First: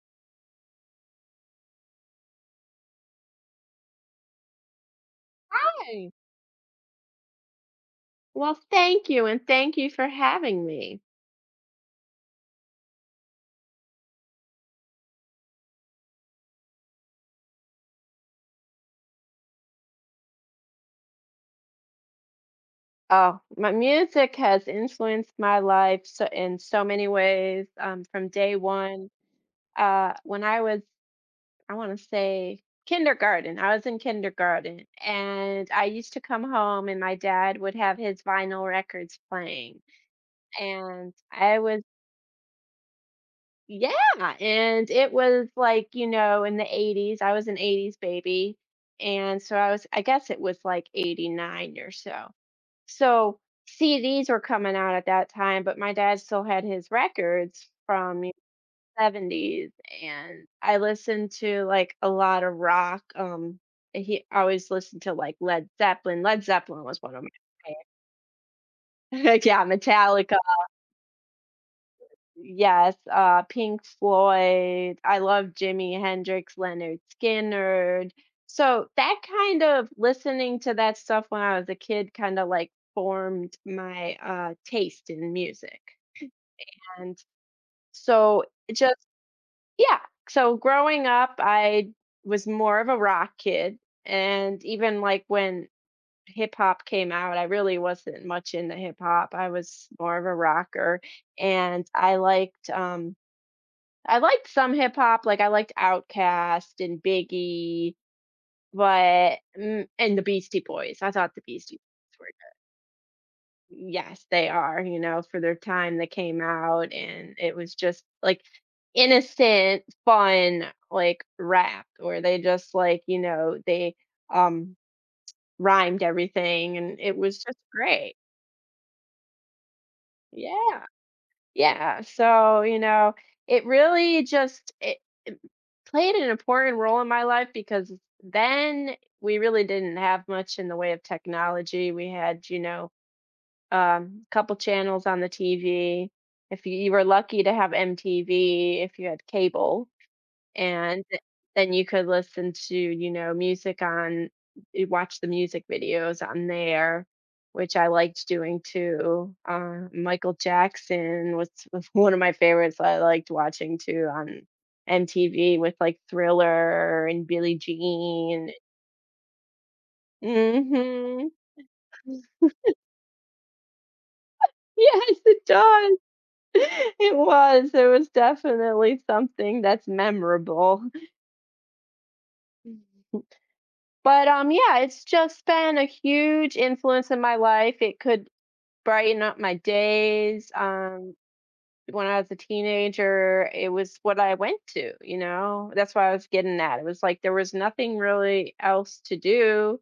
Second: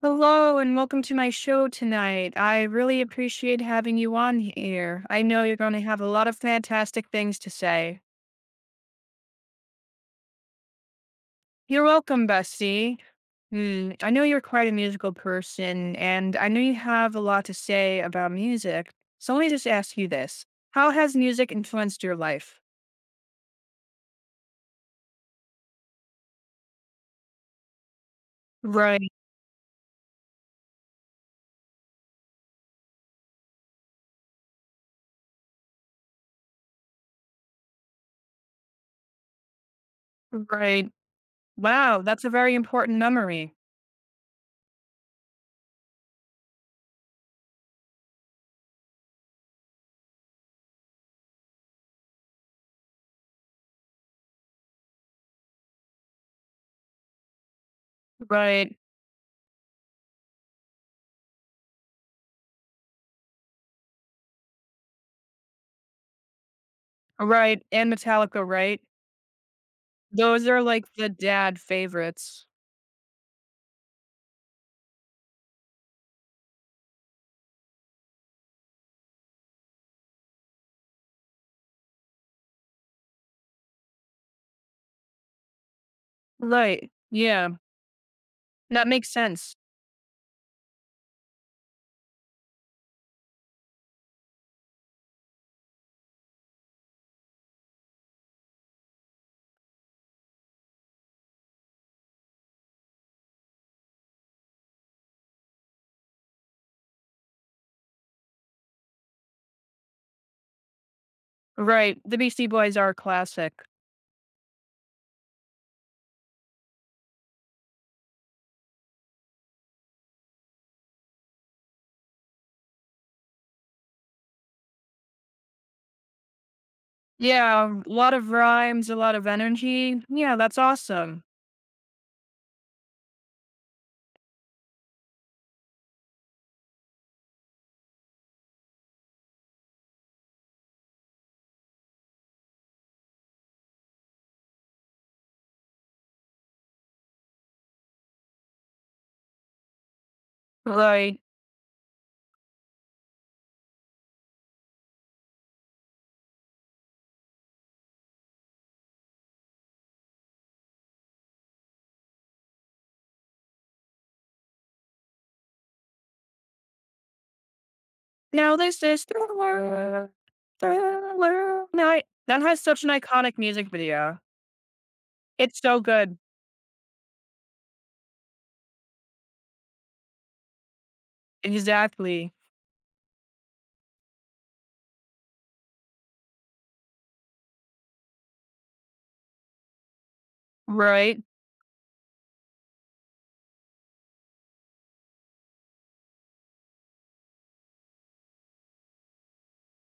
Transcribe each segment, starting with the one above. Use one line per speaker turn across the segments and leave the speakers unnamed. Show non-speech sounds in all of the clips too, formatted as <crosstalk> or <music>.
Hello and welcome to my show tonight. I really appreciate having you on here. I know you're going to have a
Hey,
lot of fantastic things to say.
well, thank you, and thank you for having me.
You're welcome, Bestie. I know you're quite a musical person, and I know you have a lot to say about music. So let me just ask you this. How has music influenced your life?
Oh, my music has influenced my life so in so many ways. From day
Right,
one, when I was, I want to say kindergarten. I was in kindergarten, and I used to come home, and my dad would have his vinyl records playing,
right.
and I was,
Wow, that's a very important memory.
yeah, and it was like, in the '80s. I was an '80s baby, and so I was, I guess it was like '89 or so. So CDs were coming out at that time, but my dad still had his records from the
Right,
'70s, and I listened to like a lot of rock. He always listened to like Led Zeppelin. Led Zeppelin was one of my
right. And Metallica, right?
favorites. <laughs> Yeah, Metallica.
Those are like the dad favorites.
Yes, Pink Floyd. I love Jimi Hendrix, Leonard Skinner. So that kind of listening to that stuff when I was a kid kind of like formed my taste in music.
Right,
And
yeah.
so it
That
just,
makes sense.
yeah. So growing up, I was more of a rock kid. And even like when hip hop came out, I really wasn't much into hip hop. I was more of a rocker. And I liked some hip hop, like I liked Outkast and Biggie, but and the Beastie Boys. I thought the Beastie
Right. The
Boys were.
Beastie Boys are a classic.
Yes, they are, for their time they came out and it was just like innocent, fun, like rap where they just like, they um rhymed everything and it was just
Yeah, a lot
great.
of rhymes, a lot of energy. Yeah, that's
Yeah.
awesome.
Yeah. So, it really just it played an important role in my life because then we really didn't have much in the way of technology. We had couple channels on the TV. If you were lucky to have MTV, if you had cable, and
Like,
then you could listen to, music on, you watch the music videos on there, which I liked doing too. Michael Jackson was, <laughs> was one of my favorites I liked watching too on MTV with like Thriller and Billie Jean.
now this is Thriller,
Hmm. <laughs>
Thriller Night. That has such an iconic music video.
Yes, it
It's so
does. <laughs>
good.
It was. It was definitely something that's memorable.
Exactly.
But yeah, it's just been a huge influence in my life. It could brighten up my days. Um
Right.
when I was a teenager, it was what I went to. That's what I was getting at. It was like there was nothing really else to do.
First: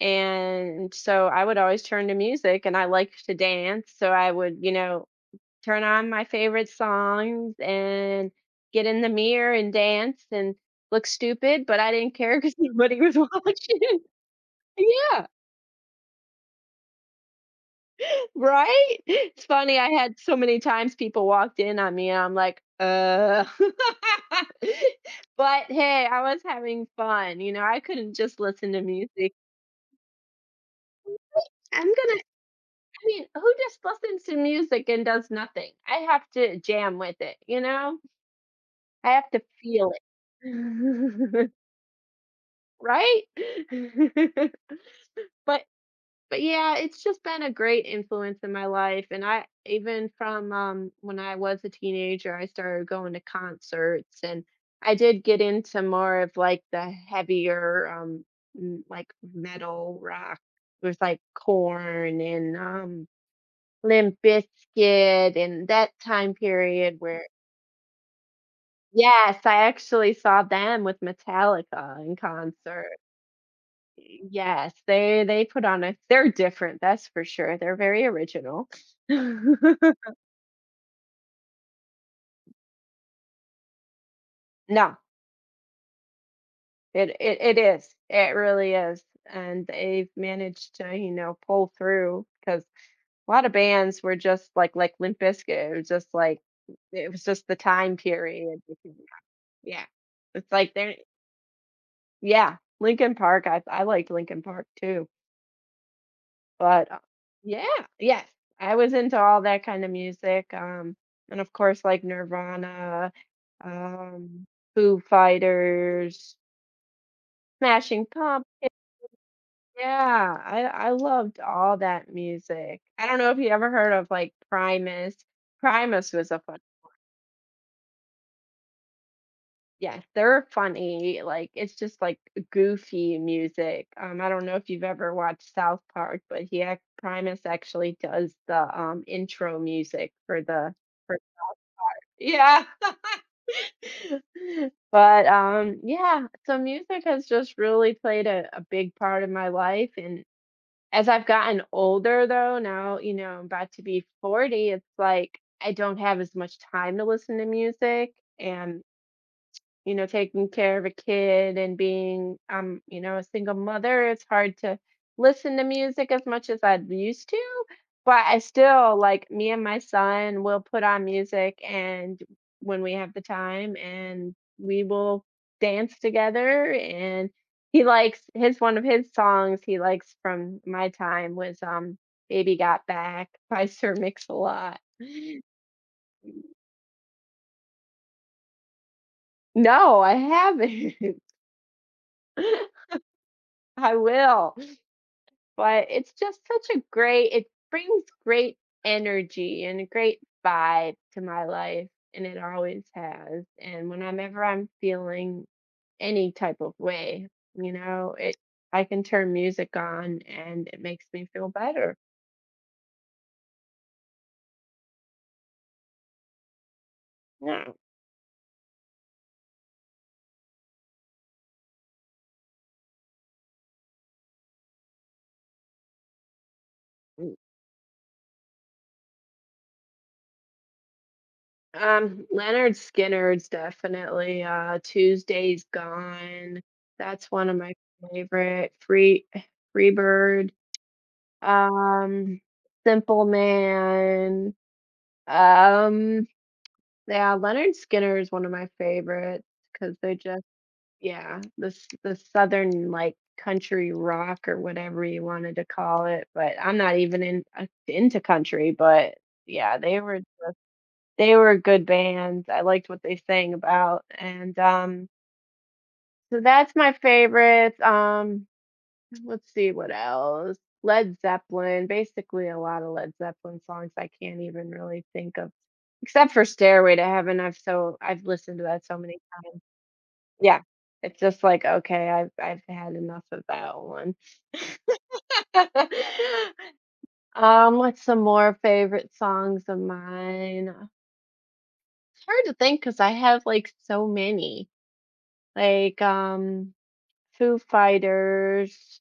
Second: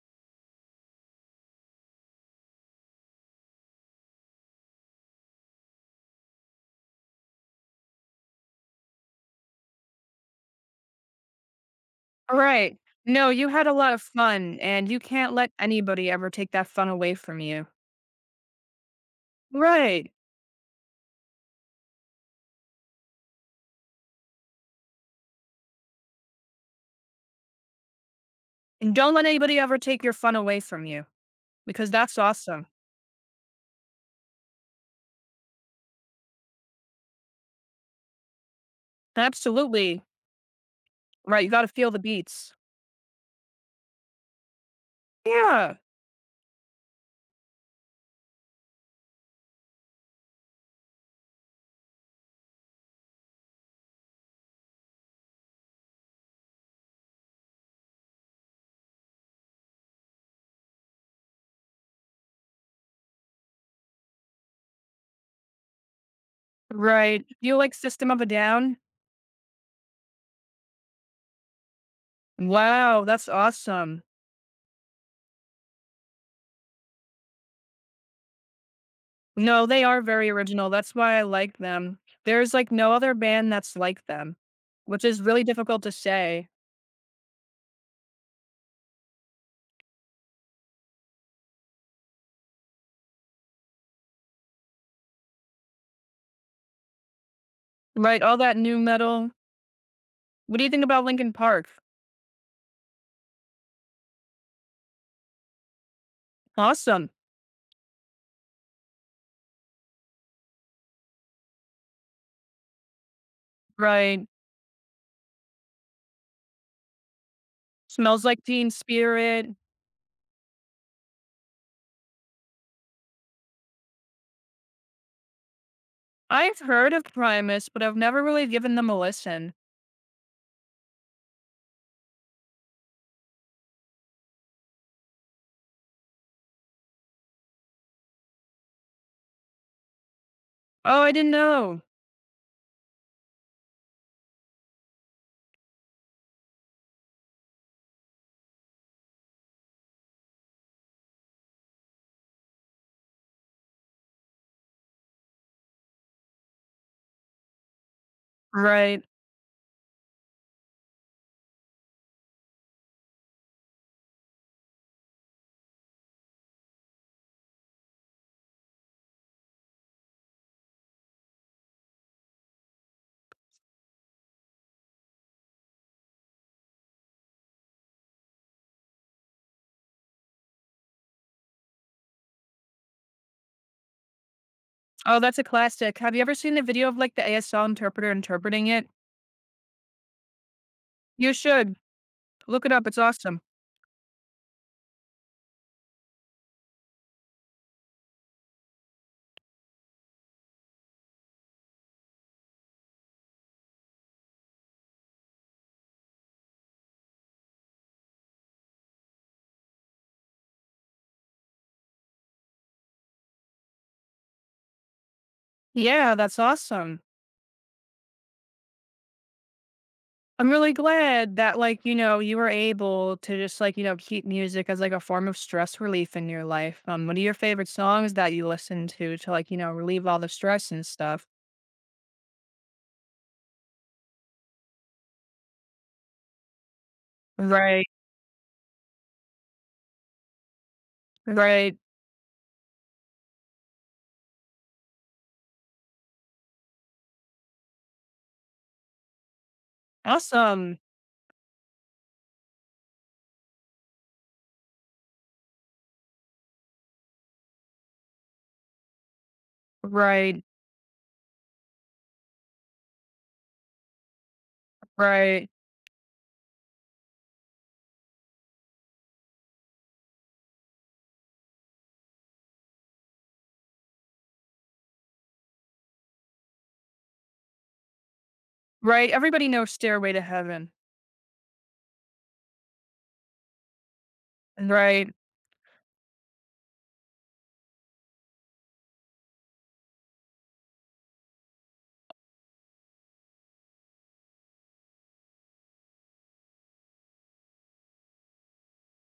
And so I would always turn to music and I liked to dance. So I would, turn on my favorite songs and get in the mirror and dance and look stupid, but I didn't care <laughs> care because
Right.
nobody was <laughs>
No, you had a
watching.
lot of fun, and you
Yeah,
can't let anybody ever take that fun away from you.
right? It's funny, I
Right.
had so many times people walked in on me and I'm like." <laughs> But hey, I was having fun, I couldn't just listen to
And don't let
music.
anybody ever take your fun away from you
I'm
because that's
gonna
awesome.
I mean, who just listens to music and does nothing? I have to jam with it, you know? I have to feel
Absolutely. Right, you
it. <laughs>
gotta feel the beats.
Right? <laughs> But
Yeah,
yeah, it's just been a great influence in my life, and I even from, when I was a teenager, I started going to concerts, and I did get into more of, like, the heavier, m like, metal rock. It was, like, Corn and Limp Bizkit and that time period
right.
where.
You like System of a Down?
Yes, I actually saw them with Metallica in concert.
Wow, that's awesome.
Yes, they put on a they're different, that's for sure. They're very original. <laughs>
No, they are very original, that's why I like them. There's, like, no other band that's like them,
No,
which is really difficult to say.
it is. It really is. And they've managed to, pull through because a lot of bands were just like Limp Bizkit. It was just like it was just the time
Right, all that
period.
new metal.
Yeah. It's
What do you
like
think
they're
about Linkin Park?
yeah, Lincoln Park. I liked Lincoln Park too. But,
Awesome.
yeah, yes, I was into all that kind of music, and of course, like, Nirvana,
Right.
um, Foo Fighters, Smashing
Smells Like Teen
Pumpkins,
Spirit.
yeah, I loved all that music. I don't know if you ever heard of, like, Primus. Primus was a fun.
I've heard of Primus, but I've never really given them a listen.
Yeah, they're funny, like, it's just, like, goofy music, I don't know if you've ever watched South Park, but he act Primus actually does the, intro music for the
Oh, I
for
didn't know.
Yeah. <laughs> But, yeah, so music has just really played a big part of my life, and as I've gotten older, though, now, I'm about to be 40, it's like I don't have as much time to listen to music, and
Right.
taking care of a kid and being, a single mother, it's hard to listen to music as much as I used to. But I still like me and my son will put on music and when we have the time and we will dance together and he likes his one of his songs he likes from my time was Baby Got Back by <laughs> Sir Mix-a-Lot.
Oh, that's a classic. Have you ever seen the video of like the ASL interpreter interpreting it?
No, I haven't.
You should. Look it up.
<laughs>
It's awesome.
I will. But it's just such a great it brings great energy and a great vibe to my life, and it always has. And whenever I'm feeling any type of way, you know, it I can turn music on and it makes me feel better.
Yeah, that's awesome.
Yeah.
I'm really glad that, you were able to just, keep music as like a form of stress relief in your life. What are
Mm.
your favorite songs that you listen to, relieve all the stress and stuff?
Leonard Skinner's definitely Tuesday's Gone. That's one of my
Right.
favorite. Freebird.
Right.
Um, Simple Man. Um, yeah, Leonard Skinner is one of my favorites because 'cause they're just
Awesome.
yeah, this the s the southern, like, country rock or whatever you wanted to call it, but I'm not even in into country, but yeah, they were
Right.
they were good bands. I liked what they sang about, and, um,
Right.
so that's my favorite. Let's see what else. Led Zeppelin, basically a lot of Led Zeppelin songs I can't even really think of. Except for Stairway to Heaven, I've listened to that so
Right.
many.
Everybody knows Stairway to
Yeah.
Heaven.
It's just like, okay, I've had enough of that one.
Right.
<laughs> What's some more favorite songs of mine? It's hard to think because I have, like, so many. Like, Foo Fighters,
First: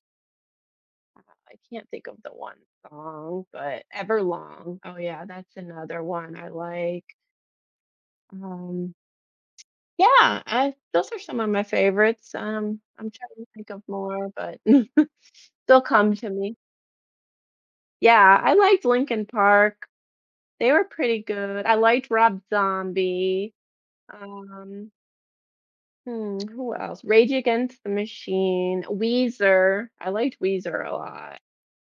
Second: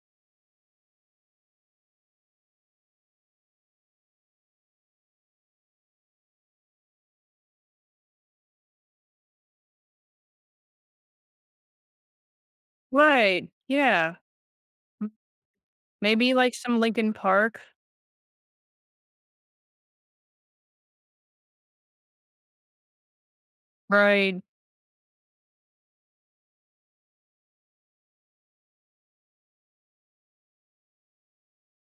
I can't think of the one song, but Everlong. Oh, yeah, that's another one I like. Um Yeah, I those are some of my favorites. I'm trying to
Right.
think of
Yeah.
more, but
M-
<laughs> they'll come to
Maybe like
me.
some Linkin Park.
Yeah, I liked Linkin Park. They were pretty good. I liked Rob Zombie.
Right,
Um, who else? Rage Against the Machine, Weezer. I liked Weezer a lot.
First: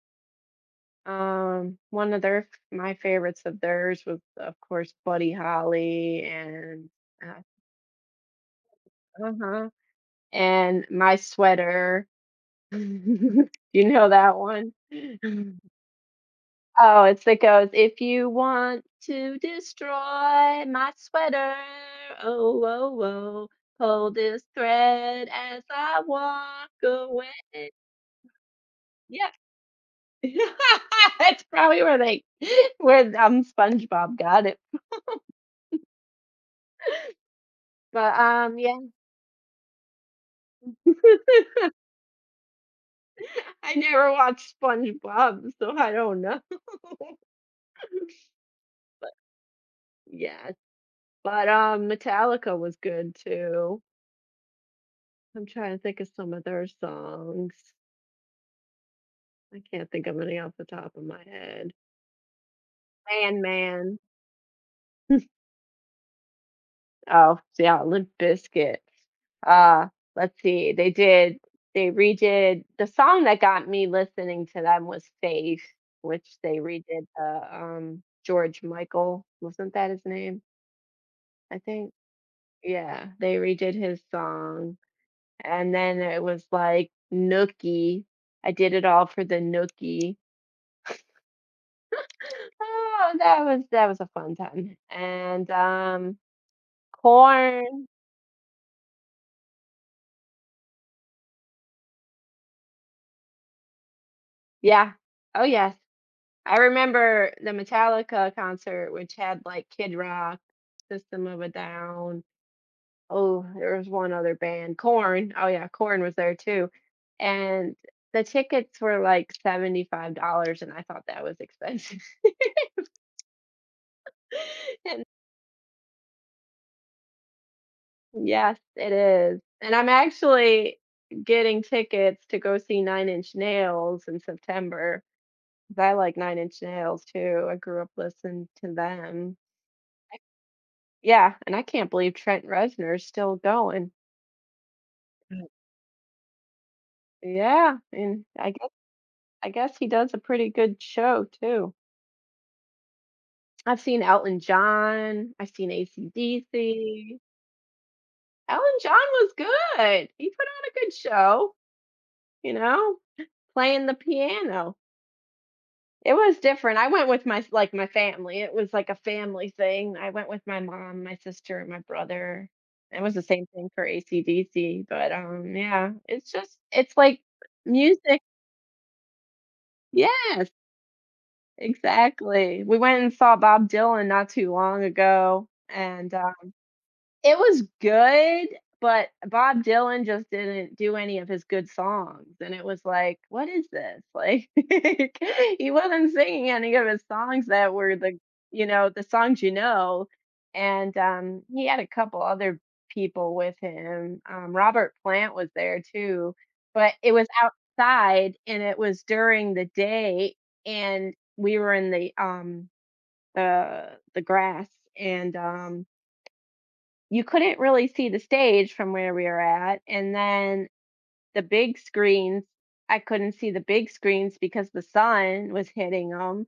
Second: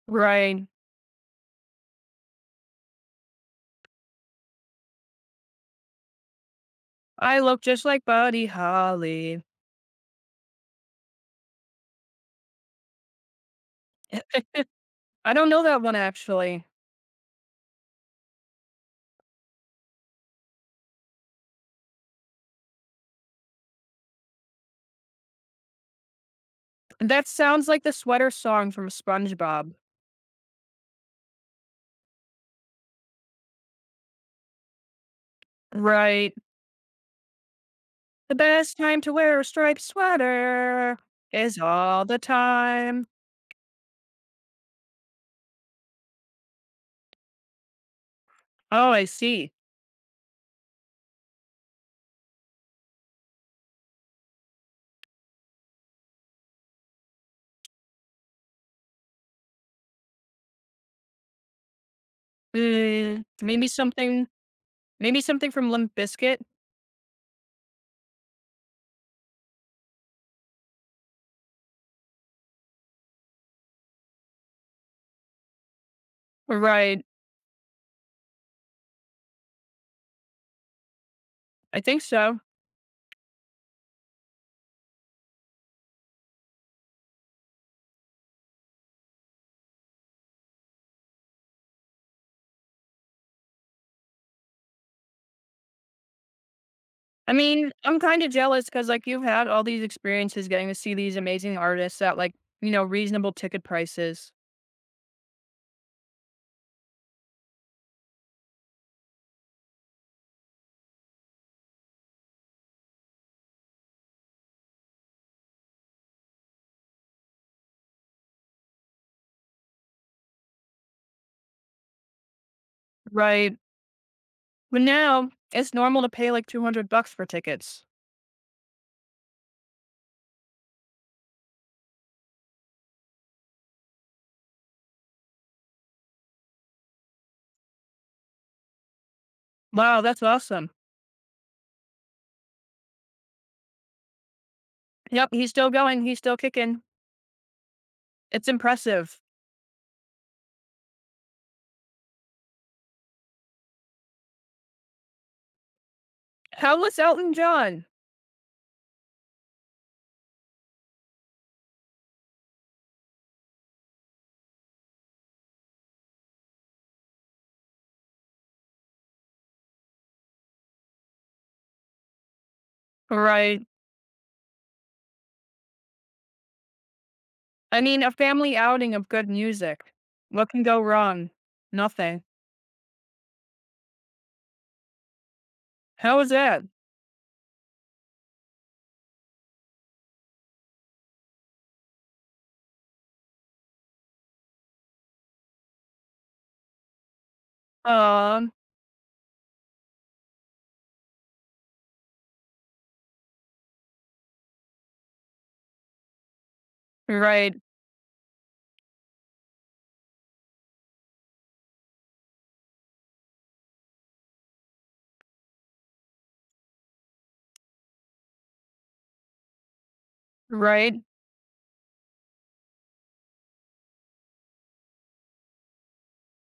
right.
One of their my favorites of theirs was, of course, Buddy Holly and,
I
uh
look just like Buddy Holly.
huh, and My Sweater. <laughs> You know that one?
<laughs> I don't
<laughs>
know that one actually.
Oh, it goes, "If you want to destroy my sweater, oh, oh, oh, pull this thread as I walk
That sounds
away."
like the sweater song from
Yeah.
SpongeBob.
<laughs> That's probably where they <laughs> where, SpongeBob got it.
Right.
But,
The best
yeah.
time to wear a striped sweater is
<laughs>
all the time.
I never watched SpongeBob, so I don't know. <laughs>
Oh, I
But,
see.
yes. But, Metallica was good too. I'm trying to think of some of their songs. I can't think of any off the top of my head.
Mm,
Man,
maybe
man.
something maybe something from Limp Bizkit?
Oh, yeah, Limp Bizkit. Uh, let's see. They redid the song that got me listening to them was Faith, which they
Right.
redid the George Michael. Wasn't that his name? I
I
think.
think so.
Yeah, they redid his song. And then it was like Nookie. I did it all for the Nookie. Oh, that was a fun time. And
I mean,
corn.
I'm kind of jealous because like you've had all these experiences getting to see these amazing artists at, reasonable ticket prices.
Yeah. Oh yes. I remember the Metallica concert which had like Kid Rock, System of a Down. Oh, there was one other band. Corn. Oh yeah, Corn was there too. And the tickets were like $75, and I thought that was expensive.
Right. But
<laughs> And
now it's normal to pay like 200 bucks for tickets.
yes, it is. And I'm actually getting tickets to go see Nine Inch Nails in September 'cause I like Nine Inch Nails too. I grew up listening to them.
Wow,
I
that's awesome.
Yeah, and I can't believe Trent Reznor's still going.
Yep,
Right.
he's still going. He's still kicking.
Yeah, and
It's
I guess
impressive.
I guess he does a pretty good show too. I've seen Elton John, I've seen
How was
AC/DC.
Elton John?
Elton John was good. He put on a good show, you know, playing the piano. It was different. I went with my family. It was like a family thing. I went with my mom, my sister, and my brother. It was the same
Right.
thing for AC/DC, but yeah, it's like
I mean, a
music.
family outing of good music. What
Yes,
can go wrong? Nothing.
exactly. We went and saw Bob Dylan not too long ago and
How was that?
it was good, but Bob Dylan just didn't do any of his good songs, and it was like, "What is this?" Like, <laughs> he wasn't singing any of his songs that were
Um,
the songs, and, he had a couple other people with him, Robert Plant was there too, but it was
right,
outside, and it was during the day, and we were in the grass, and, you couldn't really see the stage from where we were at, and then
right.
the big screens, I couldn't see the big screens because the sun was hitting them.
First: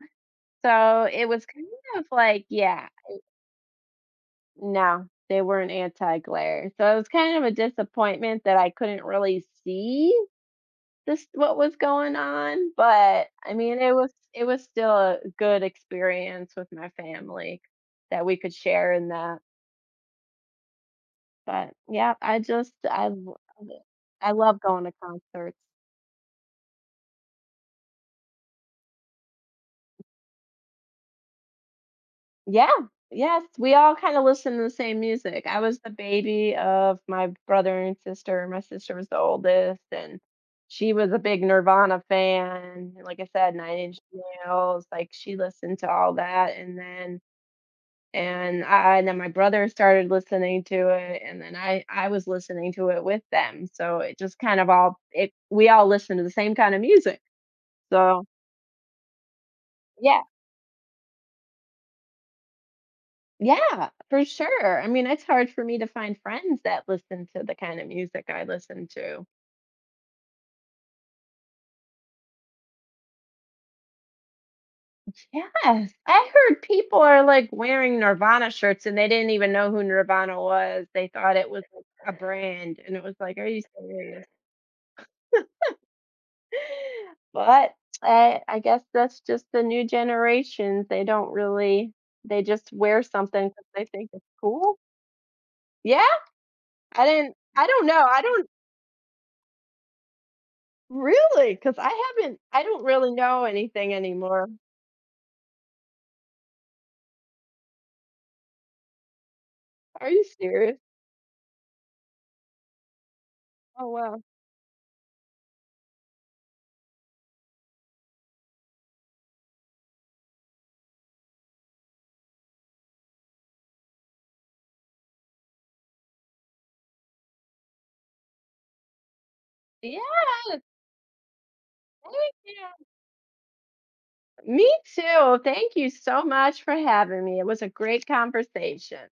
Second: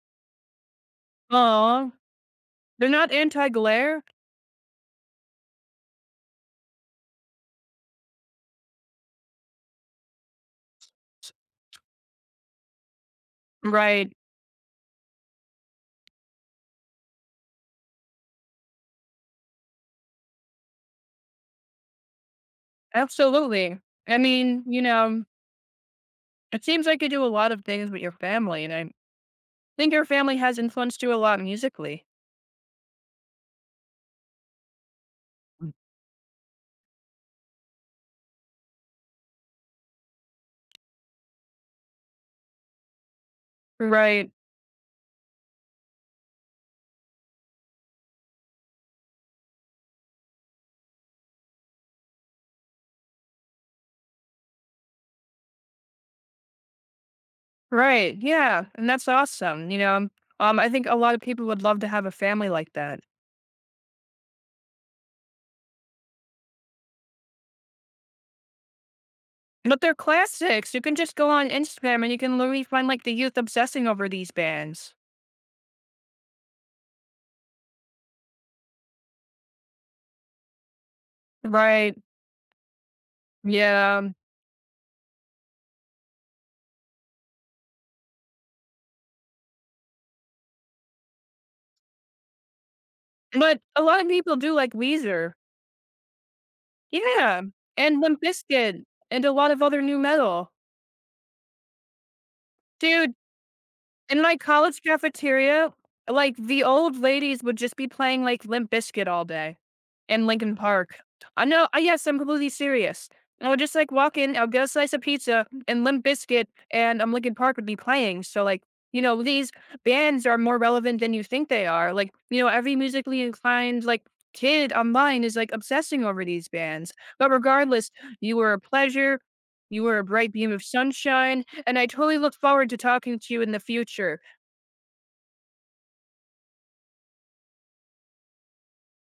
So, it was kind
Aw.
of like yeah,
They're not anti glare?
no, they weren't anti-glare. So, it was kind of a disappointment that I couldn't really see this what was going on, but I mean, it was
Right.
it was still a good experience with my family that we could share in that. But, yeah,
Absolutely. I
I love
mean, you
going to
know,
concerts.
it seems like you do a lot of things with your family, and I think your family has influenced you a lot musically.
Yeah, yes, we all kinda listen to the same music. I was the baby of my brother and sister, my sister was the oldest, and she was a big Nirvana fan, and like I said, Nine Inch
Right.
Nails, like, she listened to all that, and then my brother started listening to it, and then I was listening to it with them, so it just kind of all it we all listen to the same kind of music,
Right.
so
Yeah. And that's awesome.
yeah.
I think a lot of people would love to have a family like that.
Yeah, for sure. I mean, it's hard for me to find friends that listen to the kind of music I listen to.
But they're classics. You can just go on Instagram and you can literally find like the youth obsessing over these bands.
Yes, I heard people are like wearing Nirvana shirts and they didn't even know who Nirvana was. They thought it was like
Right.
a brand, and it was like, "Are you
Yeah.
serious?" But I guess that's just the new generations. They don't really. They just wear something
But
because
a
they
lot
think
of
it's
people do like
cool.
Weezer.
Yeah, I didn't.
Yeah.
I don't
And
know.
Limp
I don't
Bizkit and a lot of other new metal.
really because I haven't. I don't really
Dude,
know anything
in my
anymore.
college cafeteria, like, the old ladies would just be playing, like, Limp Bizkit all day
Are you
and Lincoln
serious?
Park. I know I yes, I'm completely serious. And I would just,
Oh,
like, walk
wow.
in, I'll get a slice of pizza and Limp Bizkit and, Lincoln Park would be playing, so, like, you know, these bands are more relevant than you think they are, like, you know, every musically inclined, like, kid online is, like, obsessing over these bands, but regardless, you were a pleasure, you were
Yes,
a bright beam of sunshine, and I
thank
totally look forward to
you.
talking to you in the future.
Me too. Thank you so much for having me. It was a great conversation.